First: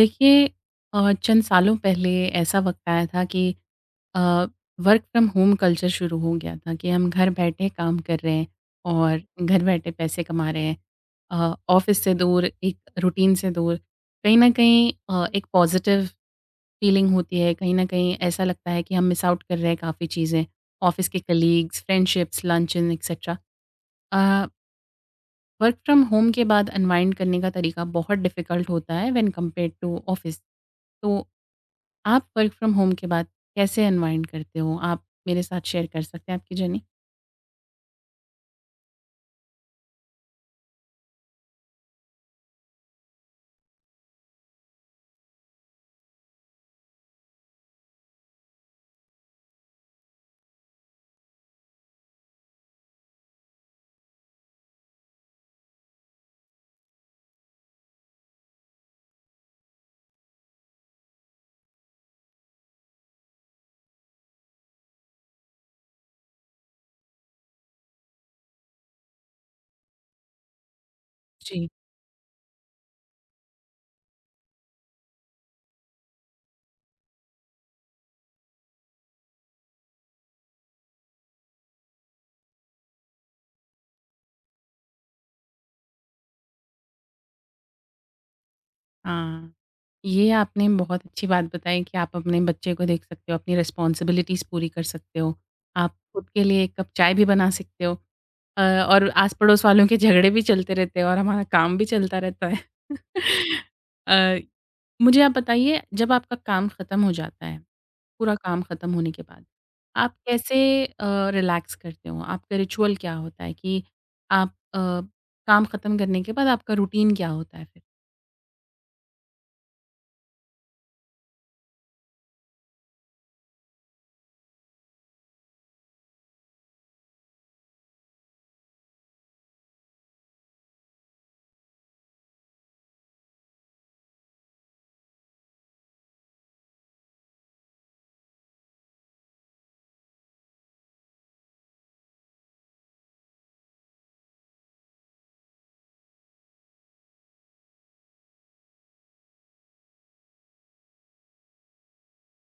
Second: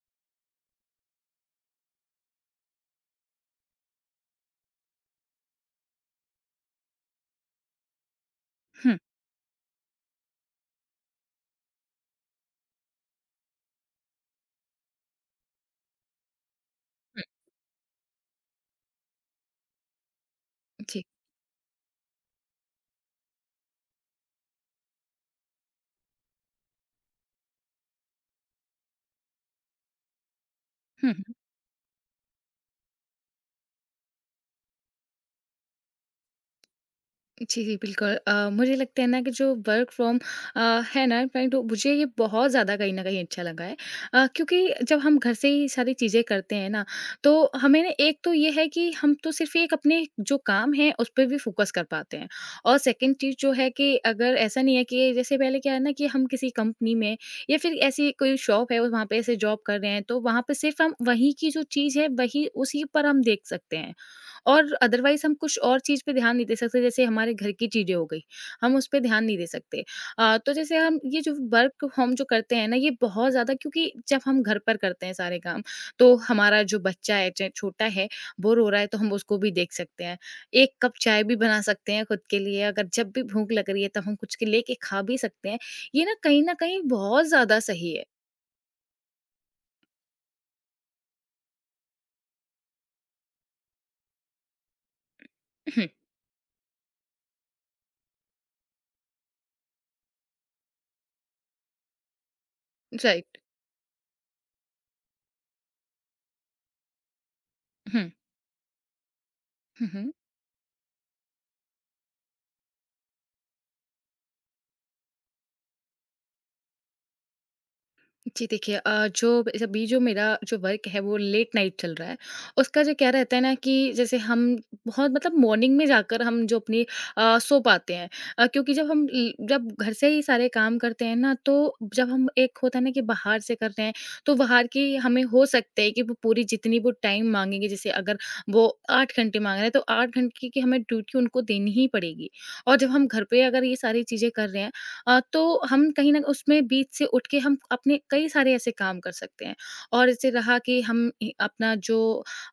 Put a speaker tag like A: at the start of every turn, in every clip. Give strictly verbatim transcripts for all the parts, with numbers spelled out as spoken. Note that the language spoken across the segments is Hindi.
A: देखिए, अ, चंद सालों पहले ऐसा वक़्त आया था कि अ, वर्क फ्रॉम होम कल्चर शुरू हो गया था कि हम घर बैठे काम कर रहे हैं
B: हुँ, हुँ,
A: और घर बैठे पैसे कमा रहे हैं। अ, ऑफ़िस से दूर, एक रूटीन से दूर, कहीं न कहीं अ, एक पॉज़िटिव फ़ीलिंग होती है, कहीं न कहीं ऐसा लगता है कि हम मिस आउट कर रहे हैं काफ़ी चीज़ें,
B: जी।
A: ऑफ़िस के कलीग्स, फ्रेंडशिप्स, लंचन एटसेट्रा। अ, वर्क फ्रॉम होम के बाद अनवाइंड करने का तरीका बहुत डिफ़िकल्ट होता है व्हेन कंपेयर्ड टू ऑफ़िस।
B: हुँ,
A: तो
B: हुँ।
A: आप वर्क फ्रॉम होम के बाद कैसे अनवाइंड करते हो? आप मेरे साथ शेयर कर सकते हैं आपकी जर्नी?
B: जी, जी, बिल्कुल। अ, मुझे लगता है ना कि जो वर्क फ्रॉम अ, है ना राइट मुझे ये बहुत ज़्यादा कहीं न कहीं अच्छा लगा है। अ, क्योंकि जब हम घर से ही सारी चीज़ें करते हैं ना, तो हमें ना एक तो ये है कि हम तो सिर्फ़ एक अपने जो काम है उस पे भी फ़ोकस कर पाते हैं। और सेकंड चीज़ जो है कि अगर ऐसा नहीं है कि जैसे पहले क्या है ना कि हम किसी कंपनी में या फिर ऐसी कोई शॉप है और वहाँ पे ऐसे जॉब कर रहे हैं, तो वहाँ पे सिर्फ़ हम वहीं की जो चीज़ है वही उसी पर हम देख सकते हैं। और अदरवाइज़ हम कुछ और चीज़ पे ध्यान नहीं दे सकते, जैसे हमारे घर की चीज़ें हो गई, हम उसपे ध्यान नहीं दे सकते। अ, तो जैसे हम ये जो
A: जी।
B: वर्क हम जो करते हैं ना, ये बहुत ज़्यादा क्योंकि जब हम घर पर करते हैं सारे काम, तो हमारा जो बच्चा है, चाहे छोटा है, बोर हो रहा है, तो हम उसको भी देख सकते हैं। एक कप चाय भी बना सकते हैं खुद के लिए, अगर जब भी भूख लग रही है, तब हम कुछ के लेके खा भी सकते हैं। ये ना कहीं न कहीं बहुत ज़्यादा सही है।
A: हाँ, ये आपने बहुत अच्छी बात बताई कि आप अपने बच्चे को देख सकते हो, अपनी रिस्पॉन्सिबिलिटीज़ पूरी कर सकते हो। आप खुद के लिए एक कप चाय भी बना सकते हो, अ, और आस-पड़ोस वालों के झगड़े भी चलते रहते हैं और हमारा काम भी चलता रहता है।
B: राइट।
A: अ, मुझे आप बताइए, जब आपका काम खत्म हो जाता है,
B: हुँ।
A: पूरा काम खत्म होने के बाद
B: हुँ, हुँ।
A: आप कैसे अ, रिलैक्स करते हो? आपका रिचुअल क्या होता है कि आप अ, काम खत्म करने के बाद आपका रूटीन क्या होता है फिर?
B: जी देखिए अ, जो अभी जो मेरा जो वर्क है वो लेट नाइट चल रहा है उसका जो क्या रहता है ना कि जैसे हम बहुत मतलब मॉर्निंग में जाकर हम जो अपनी अ, सो पाते हैं अ, क्योंकि जब हम ल- जब घर से ही सारे काम करते हैं ना तो जब हम एक होता है ना कि बाहर से कर रहे हैं तो बाहर की हमें हो सकता है कि वो पूरी जितनी वो टाइम मांगेंगे जैसे अगर वो आठ घंटे मांग रहे हैं तो आठ घंटे की हमें ड्यूटी उनको देनी ही पड़ेगी और जब हम घर पे अगर ये सारी चीज़ें कर रहे हैं अ, तो हम कहीं न उसमें बीच से उठ के हम अपने कई सारे ऐसे काम कर सकते हैं। और जैसे रहा कि हम इ अपना जो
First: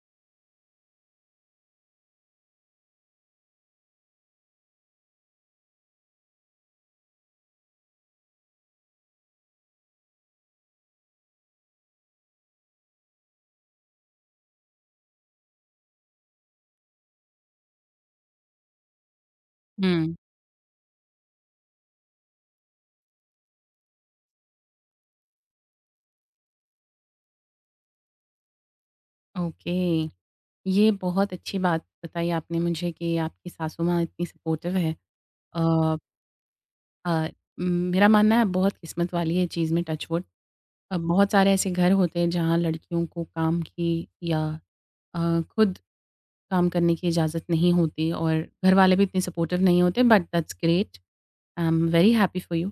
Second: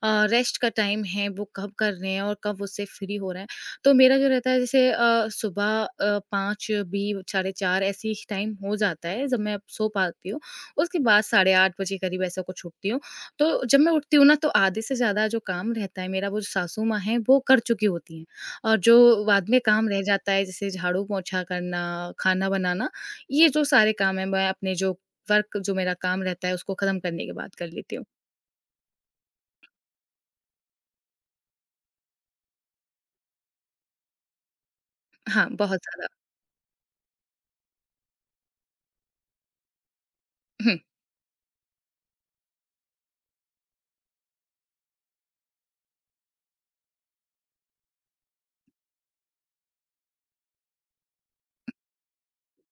B: अ, रेस्ट का टाइम है वो कब कर रहे हैं और कब उससे फ्री हो रहे हैं। तो मेरा जो रहता है जैसे अ, सुबह अ, पाँच भी साढ़े चार ऐसे ही टाइम हो जाता है जब मैं सो पाती हूँ। उसके बाद साढ़े आठ बजे करीब ऐसा कुछ उठती हूँ। तो जब मैं उठती हूँ ना तो आधे से ज़्यादा जो काम रहता है मेरा वो जो सासू माँ हैं वो कर चुकी होती हैं। और जो बाद में काम रह
A: हुँ,
B: जाता है जैसे झाड़ू पोंछा करना, खाना बनाना, ये जो सारे काम हैं मैं अपने जो वर्क जो मेरा काम रहता है उसको ख़त्म करने के बाद कर लेती हूँ।
A: ओके। ये बहुत अच्छी बात बताई आपने मुझे कि आपकी सासू माँ इतनी सपोर्टिव है।
B: हाँ, बहुत
A: अ
B: ज़्यादा।
A: अ, म- मेरा मानना है बहुत किस्मत वाली है चीज़ में, टच वुड।
B: हुँ,
A: अ, बहुत सारे ऐसे घर होते हैं जहाँ लड़कियों को काम की या अ, खुद काम करने की इजाज़त नहीं होती और घर वाले भी इतने सपोर्टिव नहीं होते, but that's great. I am very happy for you.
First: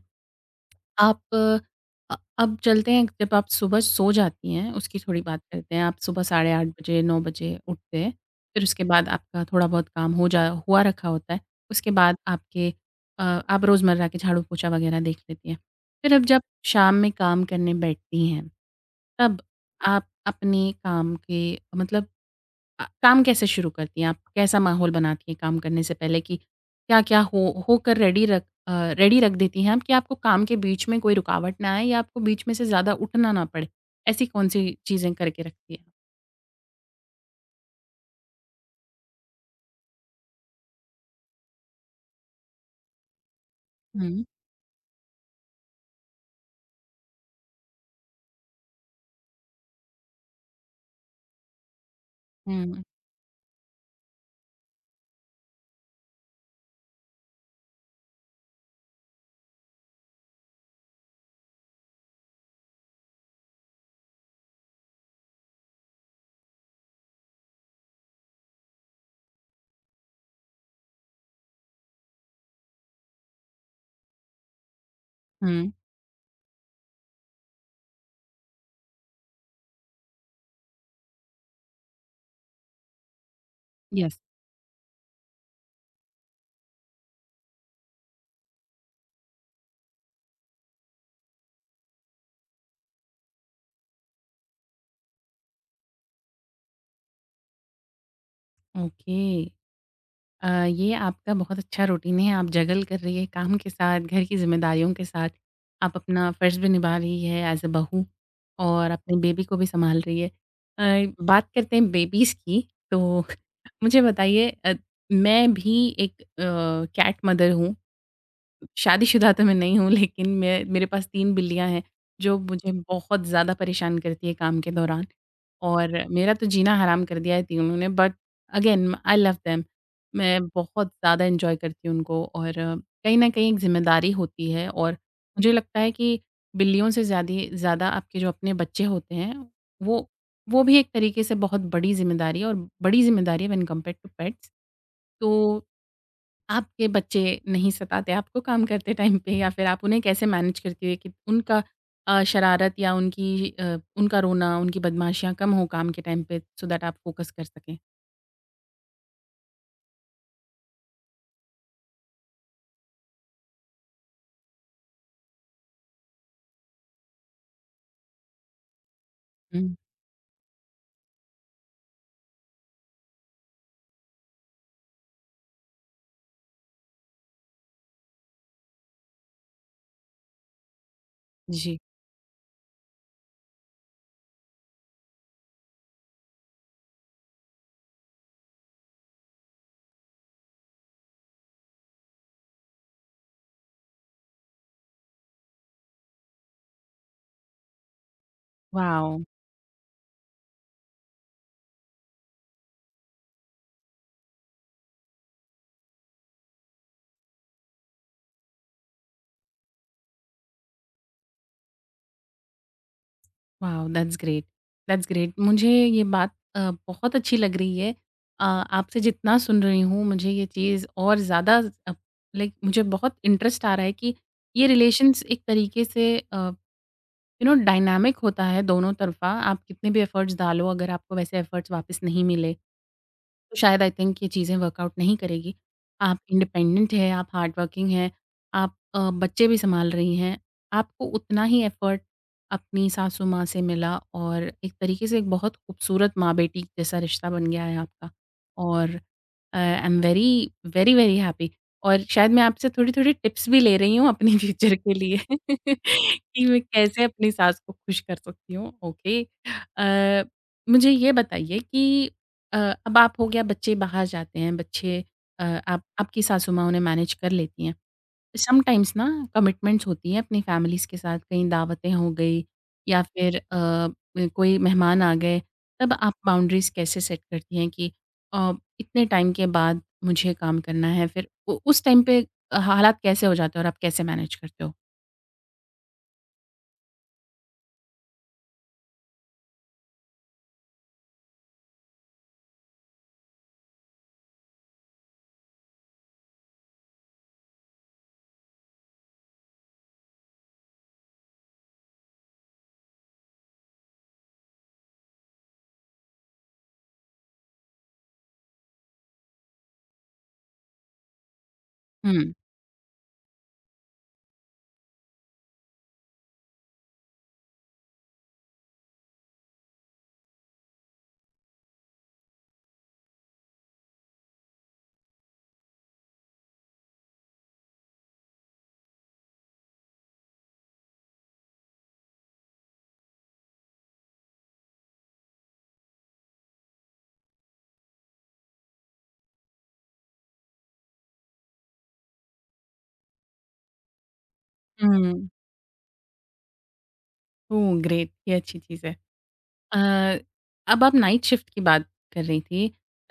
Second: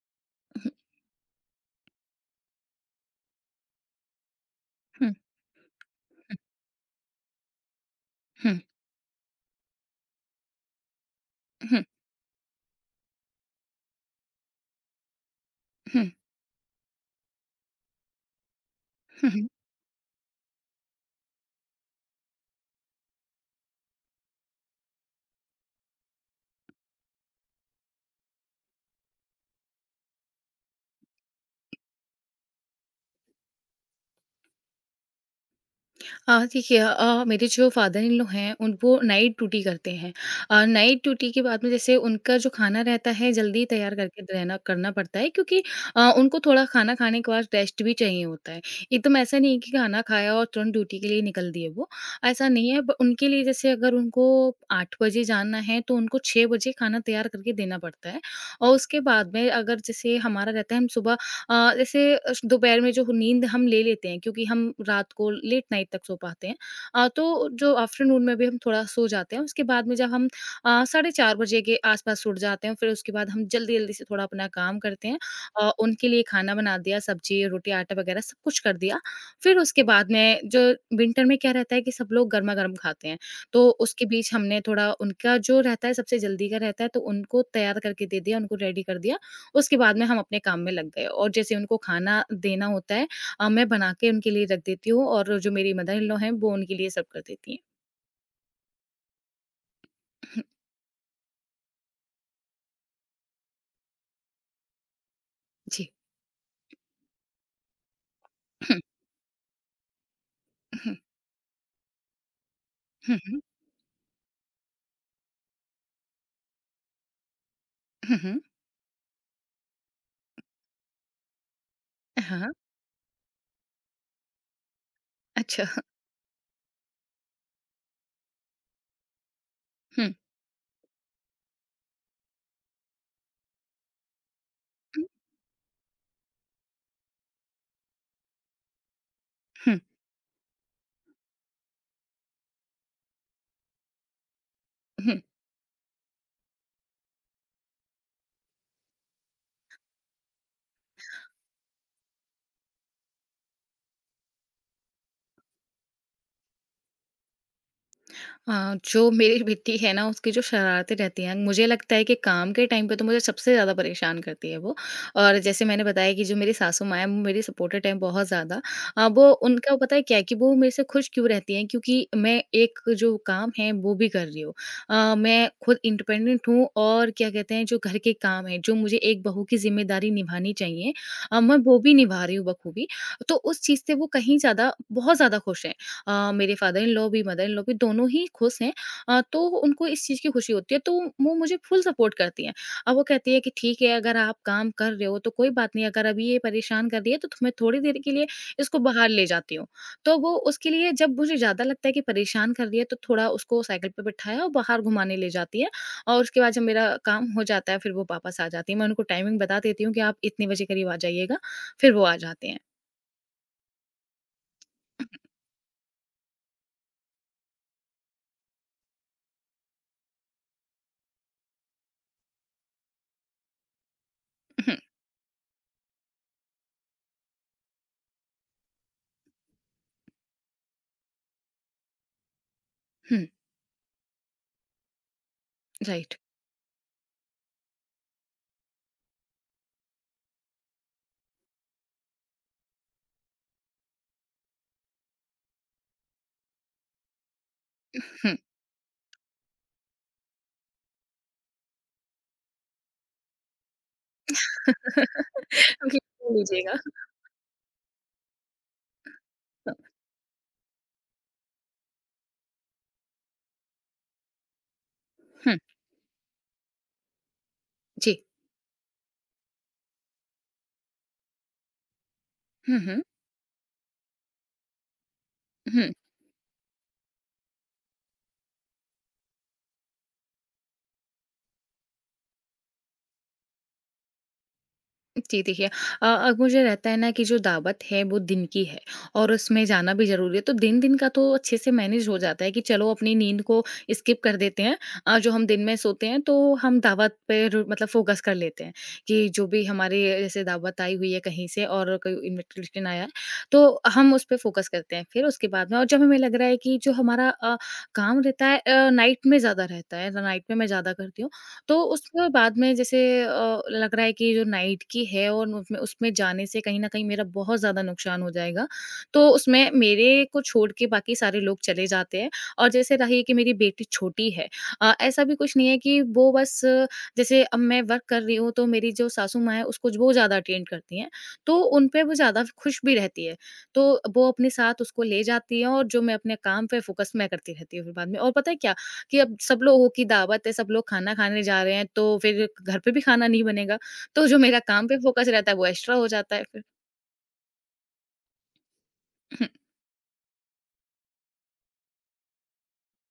B: हुँ,
A: आप अ, अ- अब चलते हैं, जब आप सुबह सो जाती हैं, उसकी
B: हुँ,
A: थोड़ी बात करते हैं। आप सुबह साढ़े आठ बजे, नौ बजे उठते हैं।
B: हुँ,
A: फिर उसके बाद आपका थोड़ा बहुत काम हो जा हुआ रखा होता है।
B: हुँ,
A: उसके बाद आपके अ, आप रोज़मर्रा के झाड़ू-पोछा वग़ैरह देख लेती हैं।
B: हुँ,
A: फिर अब जब शाम में काम करने बैठती हैं,
B: हुँ,
A: तब
B: हुँ।
A: आप अपने काम के, मतलब अ, काम कैसे शुरू करती हैं आप? कैसा माहौल बनाती हैं काम करने से पहले कि क्या-क्या हो होकर रेडी रख अ, रेडी रख देती हैं आप कि आपको काम के बीच में कोई रुकावट ना आए या आपको बीच में से ज़्यादा उठना ना पड़े? ऐसी कौन-सी चीज़ें करके रखती हैं?
B: अ, देखिए अ, मेरे जो फादर इन लॉ हैं उन वो नाइट ड्यूटी करते हैं। अ, नाइट ड्यूटी के बाद में जैसे उनका जो खाना रहता है जल्दी तैयार करके
A: हुँ,
B: रहना करना पड़ता है क्योंकि अ, उनको थोड़ा खाना खाने के बाद रेस्ट भी चाहिए होता है। एकदम ऐसा नहीं है कि खाना खाया और तुरंत ड्यूटी के लिए निकल दिए वो, ऐसा नहीं
A: हुँ,
B: है। ब उनके लिए जैसे अगर उनको आठ बजे जाना है तो उनको छह बजे खाना तैयार करके देना पड़ता है और उसके बाद में अगर जैसे हमारा रहता है हम सुबह अ, जैसे अ, दोपहर में जो नींद हम ले लेते हैं क्योंकि हम रात को लेट नाइट तक सो पाते हैं अ, तो जो आफ्टरनून में भी हम थोड़ा सो जाते हैं उसके बाद में जब हम अ, साढ़े चार बजे के आसपास उठ जाते हैं फिर उसके बाद हम जल्दी जल्दी से थोड़ा अपना काम करते हैं
A: हुँ।
B: अ, उनके लिए खाना बना दिया सब्जी रोटी आटा वगैरह सब कुछ कर दिया फिर उसके बाद में जो विंटर में क्या रहता है कि सब लोग गर्मा गर्म खाते हैं तो उसके
A: येस,
B: बीच हमने थोड़ा उनका जो रहता है सबसे जल्दी का रहता है तो उनको तैयार करके दे दिया उनको रेडी कर दिया उसके बाद में हम अपने काम में लग गए और जैसे उनको खाना देना होता है अ, मैं बना के उनके लिए रख देती हूँ और जो मेरी मदर इन लॉ हैं वो उनके लिए सर्व कर देती
A: ओके।
B: हैं।
A: अ, ये आपका बहुत अच्छा रूटीन है, आप जगल कर रही है काम के साथ, घर की ज़िम्मेदारियों के साथ,
B: जी।
A: आप अपना फ़र्ज़ भी निभा रही है एज़ अ बहू और अपने बेबी को भी सँभाल रही है। अ, बात करते हैं बेबीज़ की,
B: हुँ, हुँ,
A: तो
B: हुँ,
A: मुझे बताइए, अ, मैं भी एक अ, कैट मदर हूँ।
B: हुँ, हुँ, हुँ,
A: शादीशुदा तो मैं नहीं हूँ, लेकिन मैं, मेरे पास तीन बिल्लियाँ हैं, जो
B: हाँ,
A: मुझे बहुत ज़्यादा परेशान करती है काम के दौरान,
B: अच्छा।
A: और मेरा तो जीना हराम कर दिया है तीनों ने, but again I love them.
B: हुँ,
A: मैं बहुत ज़्यादा एन्जॉय करती हूँ उनको, और कहीं न कहीं एक ज़िम्मेदारी होती है। और
B: हुँ,
A: मुझे लगता है कि बिल्लियों से ज़्यादी ज़्यादा आपके जो अपने बच्चे होते हैं,
B: हुँ,
A: वो वो भी एक तरीके से बहुत बड़ी ज़िम्मेदारी है, और बड़ी ज़िम्मेदारी है व्हेन कंपेयर्ड टू पेट्स।
B: हुँ।
A: तो आपके बच्चे नहीं सताते आपको काम करते टाइम पे? या फिर आप उन्हें कैसे मैनेज करती है कि उनका अ, शरारत या उनकी अ, उनका रोना, उनकी बदमाशियाँ कम हो काम के टाइम पे, सो दैट आप फ़ोकस कर सकें?
B: अ, जो मेरी बेटी है ना उसकी जो शरारतें रहती हैं, मुझे लगता है कि काम के टाइम पे तो मुझे सबसे ज़्यादा परेशान करती है वो। और जैसे मैंने बताया कि जो मेरी सासू माँ हैं वो मेरी सपोर्टेड हैं बहुत ज़्यादा। अ, वो
A: हुँ,
B: उनका पता है क्या है कि वो मेरे से खुश क्यों रहती हैं क्योंकि मैं एक जो काम है वो भी कर रही हूँ। अ, मैं खुद इंडिपेंडेंट हूँ और क्या कहते हैं जो घर के काम हैं, जो मुझे एक बहू की ज़िम्मेदारी निभानी चाहिए अ, मैं
A: जी।
B: वो भी निभा रही हूँ बखूबी। तो उस चीज़ से वो कहीं ज़्यादा बहुत ज़्यादा खुश हैं। अ, मेरे फादर इन लॉ भी, मदर इन लॉ भी दोनों ही खुश हैं अ, तो उनको इस चीज़ की खुशी होती है, तो वो मुझे फुल सपोर्ट करती हैं। अब वो कहती है कि ठीक है अगर आप काम कर रहे हो तो कोई बात नहीं, अगर अभी ये परेशान कर रही है तो तुम्हें थोड़ी देर के लिए इसको बाहर
A: वॉव!
B: ले जाती हूँ। तो वो उसके लिए जब मुझे ज़्यादा लगता है कि परेशान कर रही है तो थोड़ा उसको साइकिल पे बिठाया और बाहर घुमाने ले जाती है और उसके बाद जब मेरा काम हो जाता है फिर वो वापस आ जाती हैं। मैं उनको टाइमिंग बता देती हूँ कि आप इतने बजे करीब आ जाइएगा, फिर वो आ जाते हैं।
A: Wow! That's great, that's great. मुझे ये बात अ, बहुत अच्छी लग रही है। अ, आपसे जितना सुन रही हूँ मुझे ये चीज़ और ज़्यादा, अ, लाइक, मुझे बहुत इंटरेस्ट आ रहा है कि ये रिलेशंस एक तरीके से, अ यू नो, डायनामिक होता है दोनों तरफ़ा, आप कितने भी एफ़र्ट्स डालो, अगर आपको वैसे एफ़र्ट्स वापस नहीं मिले,
B: हुँ, हुँ,
A: तो शायद, आई थिंक, ये चीज़ें वर्कआउट नहीं करेगी।
B: राइट
A: आप इंडिपेंडेंट हैं, आप हार्ड वर्किंग हैं, आप अ, बच्चे भी सँभाल रही हैं, आपको उतना ही एफ़र्ट अपनी सासू माँ से मिला, और एक तरीके से एक बहुत खूबसूरत माँ-बेटी जैसा रिश्ता बन गया है आपका।
B: हुँ,
A: और अ, I am very, very, very happy, और शायद मैं आपसे थोड़ी-थोड़ी टिप्स भी ले रही हूँ अपने फ्यूचर के लिए कि मैं
B: लीजिएगा।
A: कैसे अपनी सास को खुश कर सकती हूँ। ओके। अ, मुझे ये बताइए कि अ, अब आप, हो गया, बच्चे बाहर जाते हैं, बच्चे अ,
B: हुँ,
A: आप आपकी सासू माँ उन्हें मैनेज कर लेती हैं।
B: जी।
A: समटाइम्स ना, कमिटमेंट्स होती हैं अपनी फैमिलीज़ के साथ, कहीं दावतें हो गई,
B: हुँ,
A: या
B: हुँ,
A: फिर अ, म कोई मेहमान आ गए,
B: हुँ।
A: तब आप बाउंड्रीज़ कैसे सेट करती हैं कि अ, इतने टाइम के बाद मुझे काम करना है? फिर उ उस टाइम पे अ, हालात कैसे हो जाते हैं और आप कैसे मैनेज करते हो?
B: जी, देखिए अ, अब मुझे रहता है ना कि जो दावत है वो दिन की है और उसमें जाना भी ज़रूरी है, तो दिन-दिन का तो अच्छे से मैनेज हो जाता है कि चलो अपनी नींद को स्किप कर देते हैं। अ, जो हम दिन में सोते हैं तो हम दावत पर मतलब फ़ोकस कर लेते हैं कि जो भी हमारे जैसे दावत आई हुई है कहीं से और कोई इन्विटेशन आया है, तो हम उस पे फ़ोकस करते हैं। फिर उसके बाद में और जब हमें लग रहा है कि जो हमारा अ, काम रहता है अ, नाइट में ज़्यादा रहता है, नाइट में मैं ज़्यादा करती हूँ। तो उसके
A: हुँ।
B: बाद में जैसे अ, लग रहा है कि जो नाइट की है और उसमें उसमें जाने से कहीं न कहीं मेरा बहुत ज़्यादा नुकसान हो जाएगा। तो उसमें मेरे को छोड़ के बाकी सारे लोग चले जाते हैं और जैसे रही कि मेरी बेटी छोटी है अ, ऐसा भी कुछ नहीं है कि वो बस अ, जैसे अब मैं वर्क कर रही हूँ तो मेरी जो सासू माँ है उसको वो ज़्यादा अटेंड करती हैं, तो उन पे वो ज़्यादा खुश भी रहती है। तो वो अपने साथ उसको ले जाती हैं और जो मैं अपने काम पे फ़ोकस मैं करती रहती हूँ फिर बाद में और पता है क्या? कि अब सब लोगों की दावत है, सब लोग खाना खाने जा रहे हैं, तो फिर घर पे भी खाना नहीं बनेगा। तो जो मेरा काम पे फ़ोकस
A: हुँ,
B: रहता है, वो एक्स्ट्रा हो जाता है फिर।
A: Oh great! ये अच्छी चीज़ है। अ, अब आप नाइट शिफ्ट की बात कर रही थी,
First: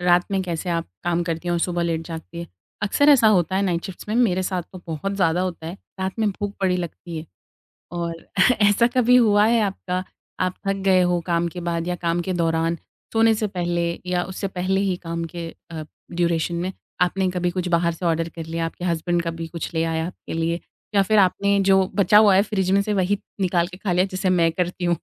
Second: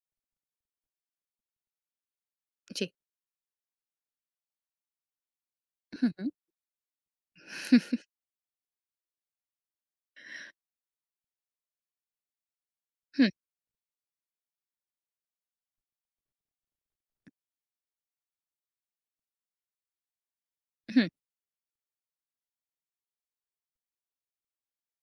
A: रात में कैसे आप काम करती हैं और सुबह लेट जागती हैं।
B: जी।
A: अक्सर ऐसा होता है नाइट शिफ्ट्स में, मेरे साथ तो बहुत ज़्यादा होता है,
B: हुँ,
A: रात में
B: हुँ।
A: भूख बड़ी लगती है, और ऐसा कभी हुआ है आपका, आप थक गए हो काम के बाद या काम के दौरान,
B: हुँ,
A: सोने से पहले या उससे पहले ही काम के अ, ड्यूरेशन में, आपने कभी कुछ बाहर से ऑर्डर कर लिया, आपके हस्बैंड कभी कुछ ले आया आपके लिए, या
B: हुँ।
A: फिर आपने जो बचा हुआ है फ्रिज में से वही निकाल के खा लिया जैसे मैं करती हूँ?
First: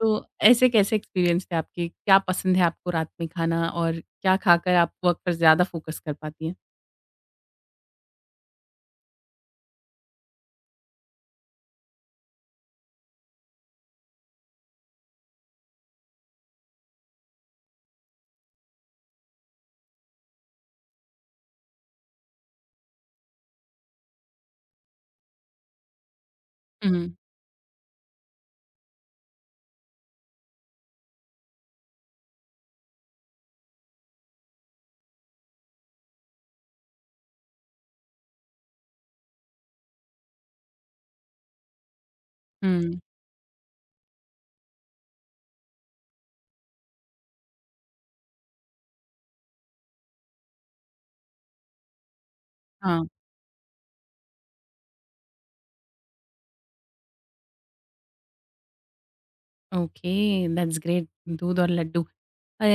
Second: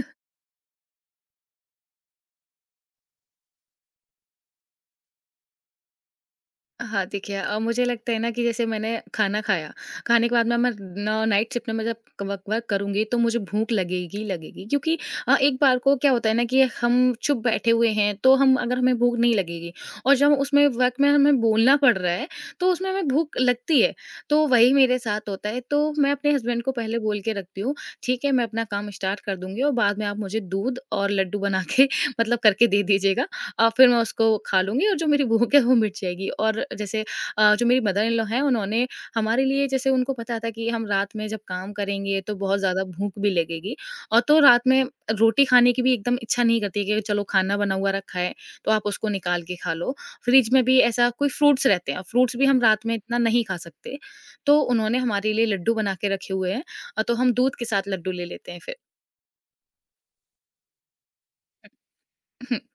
A: तो ऐसे कैसे एक्सपीरियंस थे आपके? क्या पसंद है आपको रात में खाना, और क्या खाकर आप वर्क पर ज़्यादा फ़ोकस कर पाती हैं?
B: हाँ, देखिए अ, मुझे लगता है ना कि जैसे मैंने खाना खाया, खाने के बाद में मैं न नाइट शिफ्ट में मैं जब क वर्क-वर्क करूँगी तो मुझे भूख लगेगी ही लगेगी क्योंकि अ, एक बार को क्या होता है ना कि हम चुप बैठे हुए हैं, तो हम अगर हमें भूख नहीं लगेगी और जब उसमें वर्क में हमें बोलना पड़ रहा है, तो उसमें हमें भूख लगती है। तो वही मेरे साथ होता है, तो मैं अपने हस्बैंड को पहले
A: हुँ,
B: बोल के रखती हूँ, ठीक है, मैं अपना काम स्टार्ट कर दूँगी और बाद में आप मुझे दूध और लड्डू बना के मतलब करके दे दीजिएगा। अ, फिर मैं उसको खा लूँगी और जो मेरी भूख है वो मिट जाएगी। और जैसे अ, जो मेरी मदर इन लॉ हैं उन्होंने हमारे लिए जैसे उनको पता था कि हम रात में जब काम करेंगे तो बहुत ज़्यादा
A: हुँ।
B: भूख भी लगेगी और तो रात में रोटी खाने की भी एकदम इच्छा नहीं करती है कि चलो खाना बना हुआ रखा है तो आप उसको निकाल के खा लो। फ्रिज में भी ऐसा कोई फ्रूट्स रहते हैं, फ्रूट्स भी हम रात में
A: हाँ,
B: इतना नहीं खा सकते। तो उन्होंने हमारे लिए लड्डू बना के रखे हुए हैं अ, तो हम दूध के साथ लड्डू ले लेते हैं फिर।
A: Okay, that's great. दूध और लड्डू। अ,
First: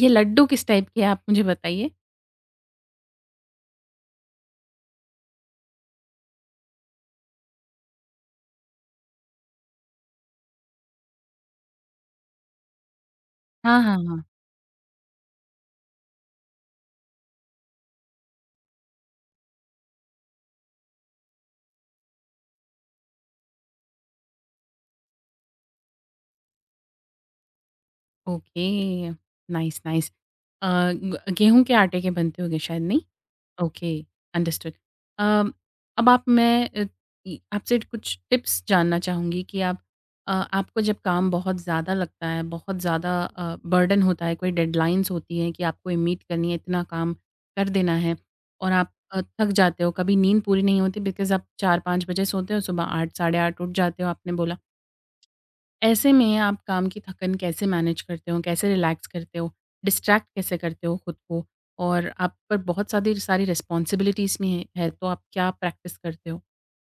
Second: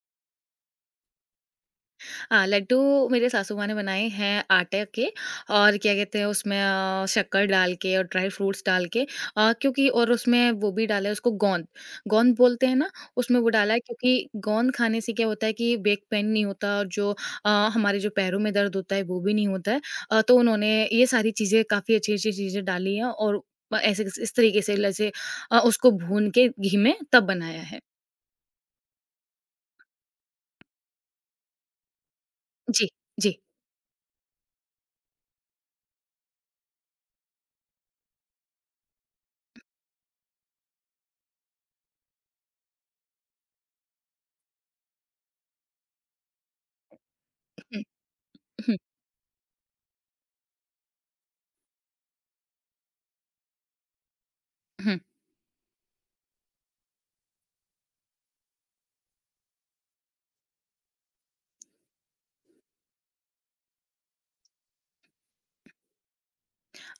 A: ये लड्डू किस टाइप के हैं, आप मुझे बताइए?
B: हाँ, लड्डू मेरे सासू माँ ने बनाए हैं आटे के और क्या कहते हैं उसमें अ, शक्कर डाल के और ड्राई फ्रूट्स डाल के अ, क्योंकि और उसमें वो भी डाला है उसको गोंद। गोंद बोलते हैं ना। उसमें वो डाला है
A: हाँ, हाँ, हाँ।
B: क्योंकि गोंद खाने से क्या होता है कि बैक पेन नहीं होता और जो अ, हमारे जो पैरों में दर्द होता है वो भी नहीं होता है। अ, तो उन्होंने ये सारी चीज़ें काफ़ी अच्छी अच्छी चीज़ें डाली हैं और अ, ऐसे इस तरीके से जैसे अ, उसको भून के घी में तब बनाया है।
A: Okay, nice, nice. अ, ग गेहूँ के आटे के बनते होंगे शायद,
B: जी,
A: नहीं?
B: जी।
A: Okay, understood. अम, अब, आप मैं अ, ई- आपसे कुछ टिप्स जानना चाहूँगी कि आप अ, आपको जब काम बहुत ज़्यादा लगता है, बहुत ज़्यादा बर्डन होता है, कोई डेडलाइंस होती हैं कि आपको ये मीट करनी है, इतना काम कर
B: हुँ,
A: देना है, और
B: हुँ,
A: आप अ, थक जाते हो, कभी नींद पूरी नहीं होती बिकॉज़ आप चार पाँच बजे सोते हो, सुबह आठ, साढ़े आठ उठ जाते हो, आपने बोला,
B: हुँ।
A: ऐसे में आप काम की थकन कैसे मैनेज करते हो? कैसे रिलैक्स करते हो? डिस्ट्रैक्ट कैसे करते हो खुद को? और आप पर बहुत सारी सारी रिस्पॉन्सिबिलिटीज़ भी हैं है, तो आप क्या प्रैक्टिस करते हो?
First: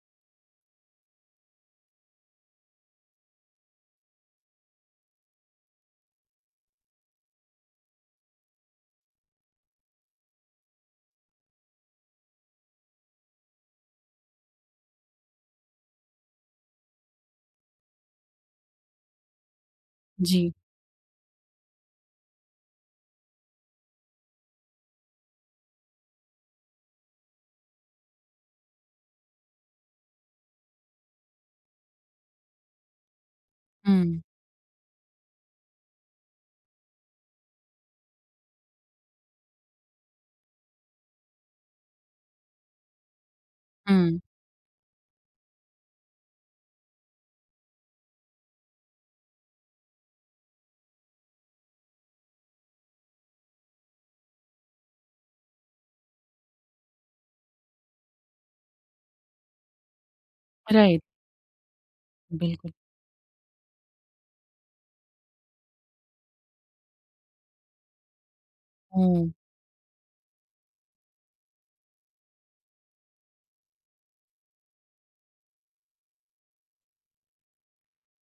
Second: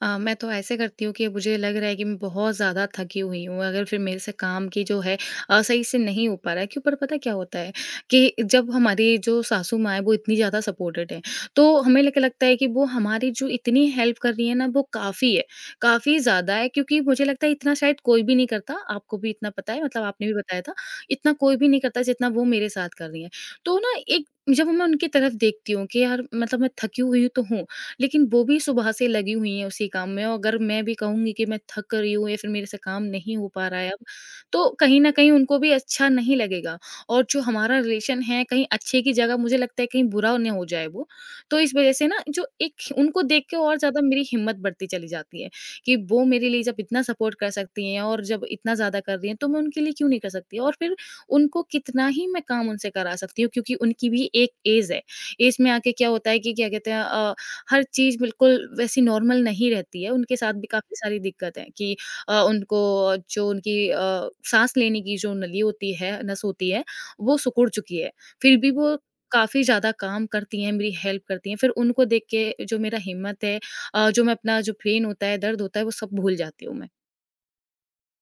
B: अ, मैं तो ऐसे करती हूँ कि मुझे लग रहा है कि मैं बहुत ज़्यादा थकी हुई हूँ, अगर फिर मेरे से काम की जो है अ, सही से नहीं हो पा रहा है क्यों पर पता क्या होता है कि जब हमारी जो सासू माँ है वो इतनी ज़्यादा सपोर्टेड है, तो हमें लेके लगता है कि वो हमारी जो इतनी हेल्प कर रही है ना वो काफ़ी है, काफ़ी ज़्यादा है क्योंकि मुझे लगता है इतना शायद कोई भी नहीं करता, आपको भी इतना पता है मतलब आपने भी
A: जी।
B: बताया था, इतना कोई भी नहीं करता जितना वो मेरे साथ कर रही हैं। तो ना एक जब मैं उनकी तरफ देखती हूँ कि यार मतलब मैं थकी हुई तो हूँ लेकिन वो भी सुबह से लगी हुई हैं उसी काम में और अगर मैं भी कहूँगी कि मैं थक रही हूँ या फिर मेरे से काम नहीं हो पा रहा है अब,
A: हुँ,
B: तो कहीं न कहीं उनको भी अच्छा नहीं लगेगा और जो हमारा रिलेशन है कहीं अच्छे की जगह मुझे लगता है कहीं बुरा ना हो जाए वो। तो इस वज़ह से ना जो एक उनको देख के और ज़्यादा
A: हुँ।
B: मेरी हिम्मत बढ़ती चली जाती है कि वो मेरे लिए जब इतना सपोर्ट कर सकती हैं और जब इतना ज़्यादा कर रही हैं तो मैं उनके लिए क्यों नहीं कर सकती? और फिर उनको कितना ही मैं काम उनसे करा सकती हूँ क्योंकि उनकी भी एक ऐज है। ऐज में आके क्या होता है कि क्या कहते हैं अ हर चीज़ बिल्कुल वैसी नॉर्मल नहीं रहती है, उनके साथ भी काफ़ी
A: राइट,
B: सारी दिक्कतें कि अ,
A: बिल्कुल।
B: उनको जो उनकी अ, साँस लेने की जो नली होती है, नस होती है, वो सिकुड़ चुकी है। फिर भी वो
A: हुँ।
B: काफ़ी ज़्यादा काम करती हैं, मेरी हेल्प करती हैं, फिर उनको देख के जो मेरा हिम्मत है अ, जो मैं अपना जो पेन होता है, दर्द होता है, वो सब भूल जाती हूँ मैं।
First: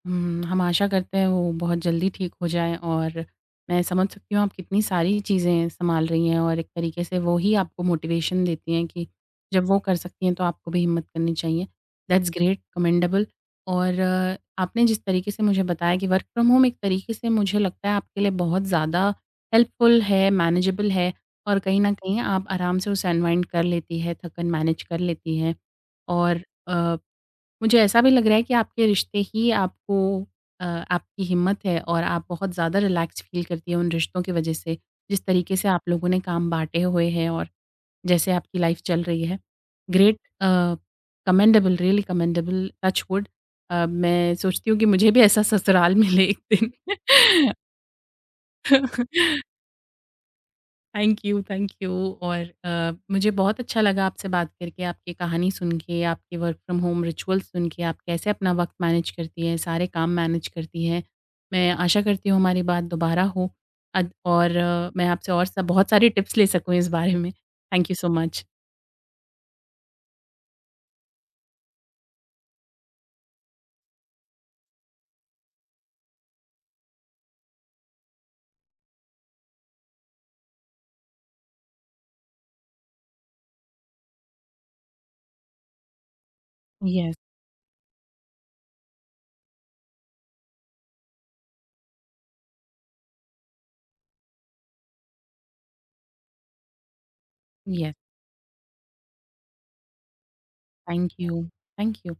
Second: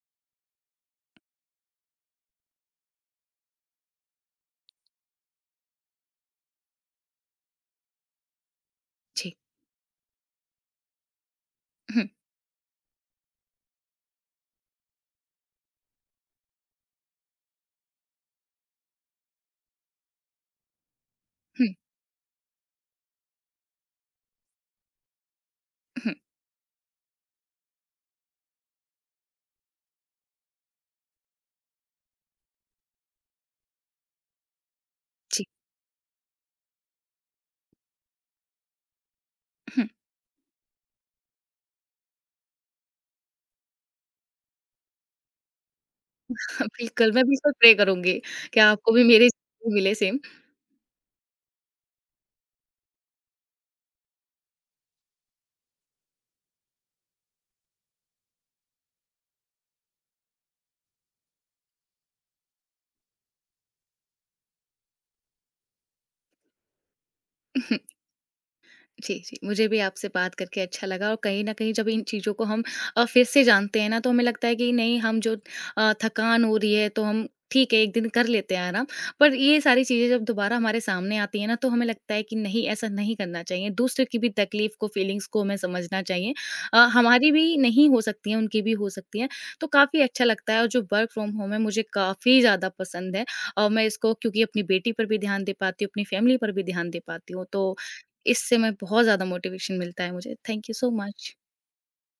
A: हुँ, हम आशा करते हैं वो बहुत जल्दी ठीक हो जाएँ, और मैं समझ सकती हूँ आप कितनी सारी चीज़ें सँभाल रही हैं, और एक तरीके से वो ही आपको मोटिवेशन देती हैं कि
B: जी।
A: जब वो कर सकती हैं तो आपको भी हिम्मत करनी चाहिए।
B: हुँ,
A: दैट्स ग्रेट, कमेंडेबल। और अ, आपने जिस तरीके से मुझे बताया कि वर्क फ्रॉम होम एक तरीके से मुझे लगता है आपके लिए बहुत ज़्यादा हेल्पफुल है, मैनेजेबल है, और
B: हुँ,
A: कहीं न कहीं आप आराम से उसे अनवाइंड कर लेती हैं, थकन मैनेज कर लेती हैं।
B: हुँ,
A: और अ मुझे ऐसा भी लग रहा है कि आपके रिश्ते ही आपको, अ, आपकी हिम्मत है, और आप बहुत ज़्यादा रिलैक्स फ़ील करती है उन रिश्तों की वजह से, जिस
B: जी,
A: तरीके से आप लोगों ने काम बाँटे हुए हैं और जैसे आपकी लाइफ़ चल रही है।
B: हुँ,
A: ग्रेट! अ, commendable, really commendable. Touch wood. अ, मैं सोचती हूँ कि मुझे भी ऐसा ससुराल मिले एक दिन।
B: बिल्कुल, मैं बिल्कुल प्रे करूँगी कि आपको भी मेरे जैसा मिले same.
A: Thank you, thank you. और अ, मुझे बहुत अच्छा लगा आपसे बात करके, आपकी कहानी सुन के, आपके वर्क फ्रॉम होम रिचुअल सुन के, आप कैसे अपना वक़्त मैनेज करती हैं, सारे काम मैनेज करती हैं। मैं आशा करती हूँ हमारी बात दोबारा हो, अद और अ, मैं आपसे और स बहुत सारी टिप्स ले सकूँ इस बारे में। Thank you so much.
B: जी, जी। मुझे भी आपसे बात करके अच्छा लगा और कहीं न कहीं जब इन चीज़ों को हम अ, फिर से जानते हैं ना, तो हमें लगता है कि नहीं हम जो अ, थकान हो रही है तो हम ठीक है, एक दिन कर लेते हैं आराम। पर ये सारी चीज़ें जब दोबारा हमारे सामने आती हैं ना, तो हमें लगता है कि नहीं ऐसा नहीं करना चाहिए। दूसरे की भी तकलीफ़ को, फीलिंग्स को हमें समझना चाहिए। अ,
A: येस,
B: हमारी भी नहीं हो सकती है, उनकी भी हो सकती है। तो काफ़ी अच्छा लगता है और जो वर्क फ्रॉम होम है मुझे काफ़ी ज़्यादा पसंद है और मैं इसको क्योंकि अपनी बेटी पर भी ध्यान दे पाती हूँ, अपनी फैमिली पर भी ध्यान दे पाती हूँ। तो
A: येस,
B: इससे मैं बहुत ज़्यादा मोटिवेशन मिलता है मुझे। Thank you so
A: thank
B: much.
A: You, thank you.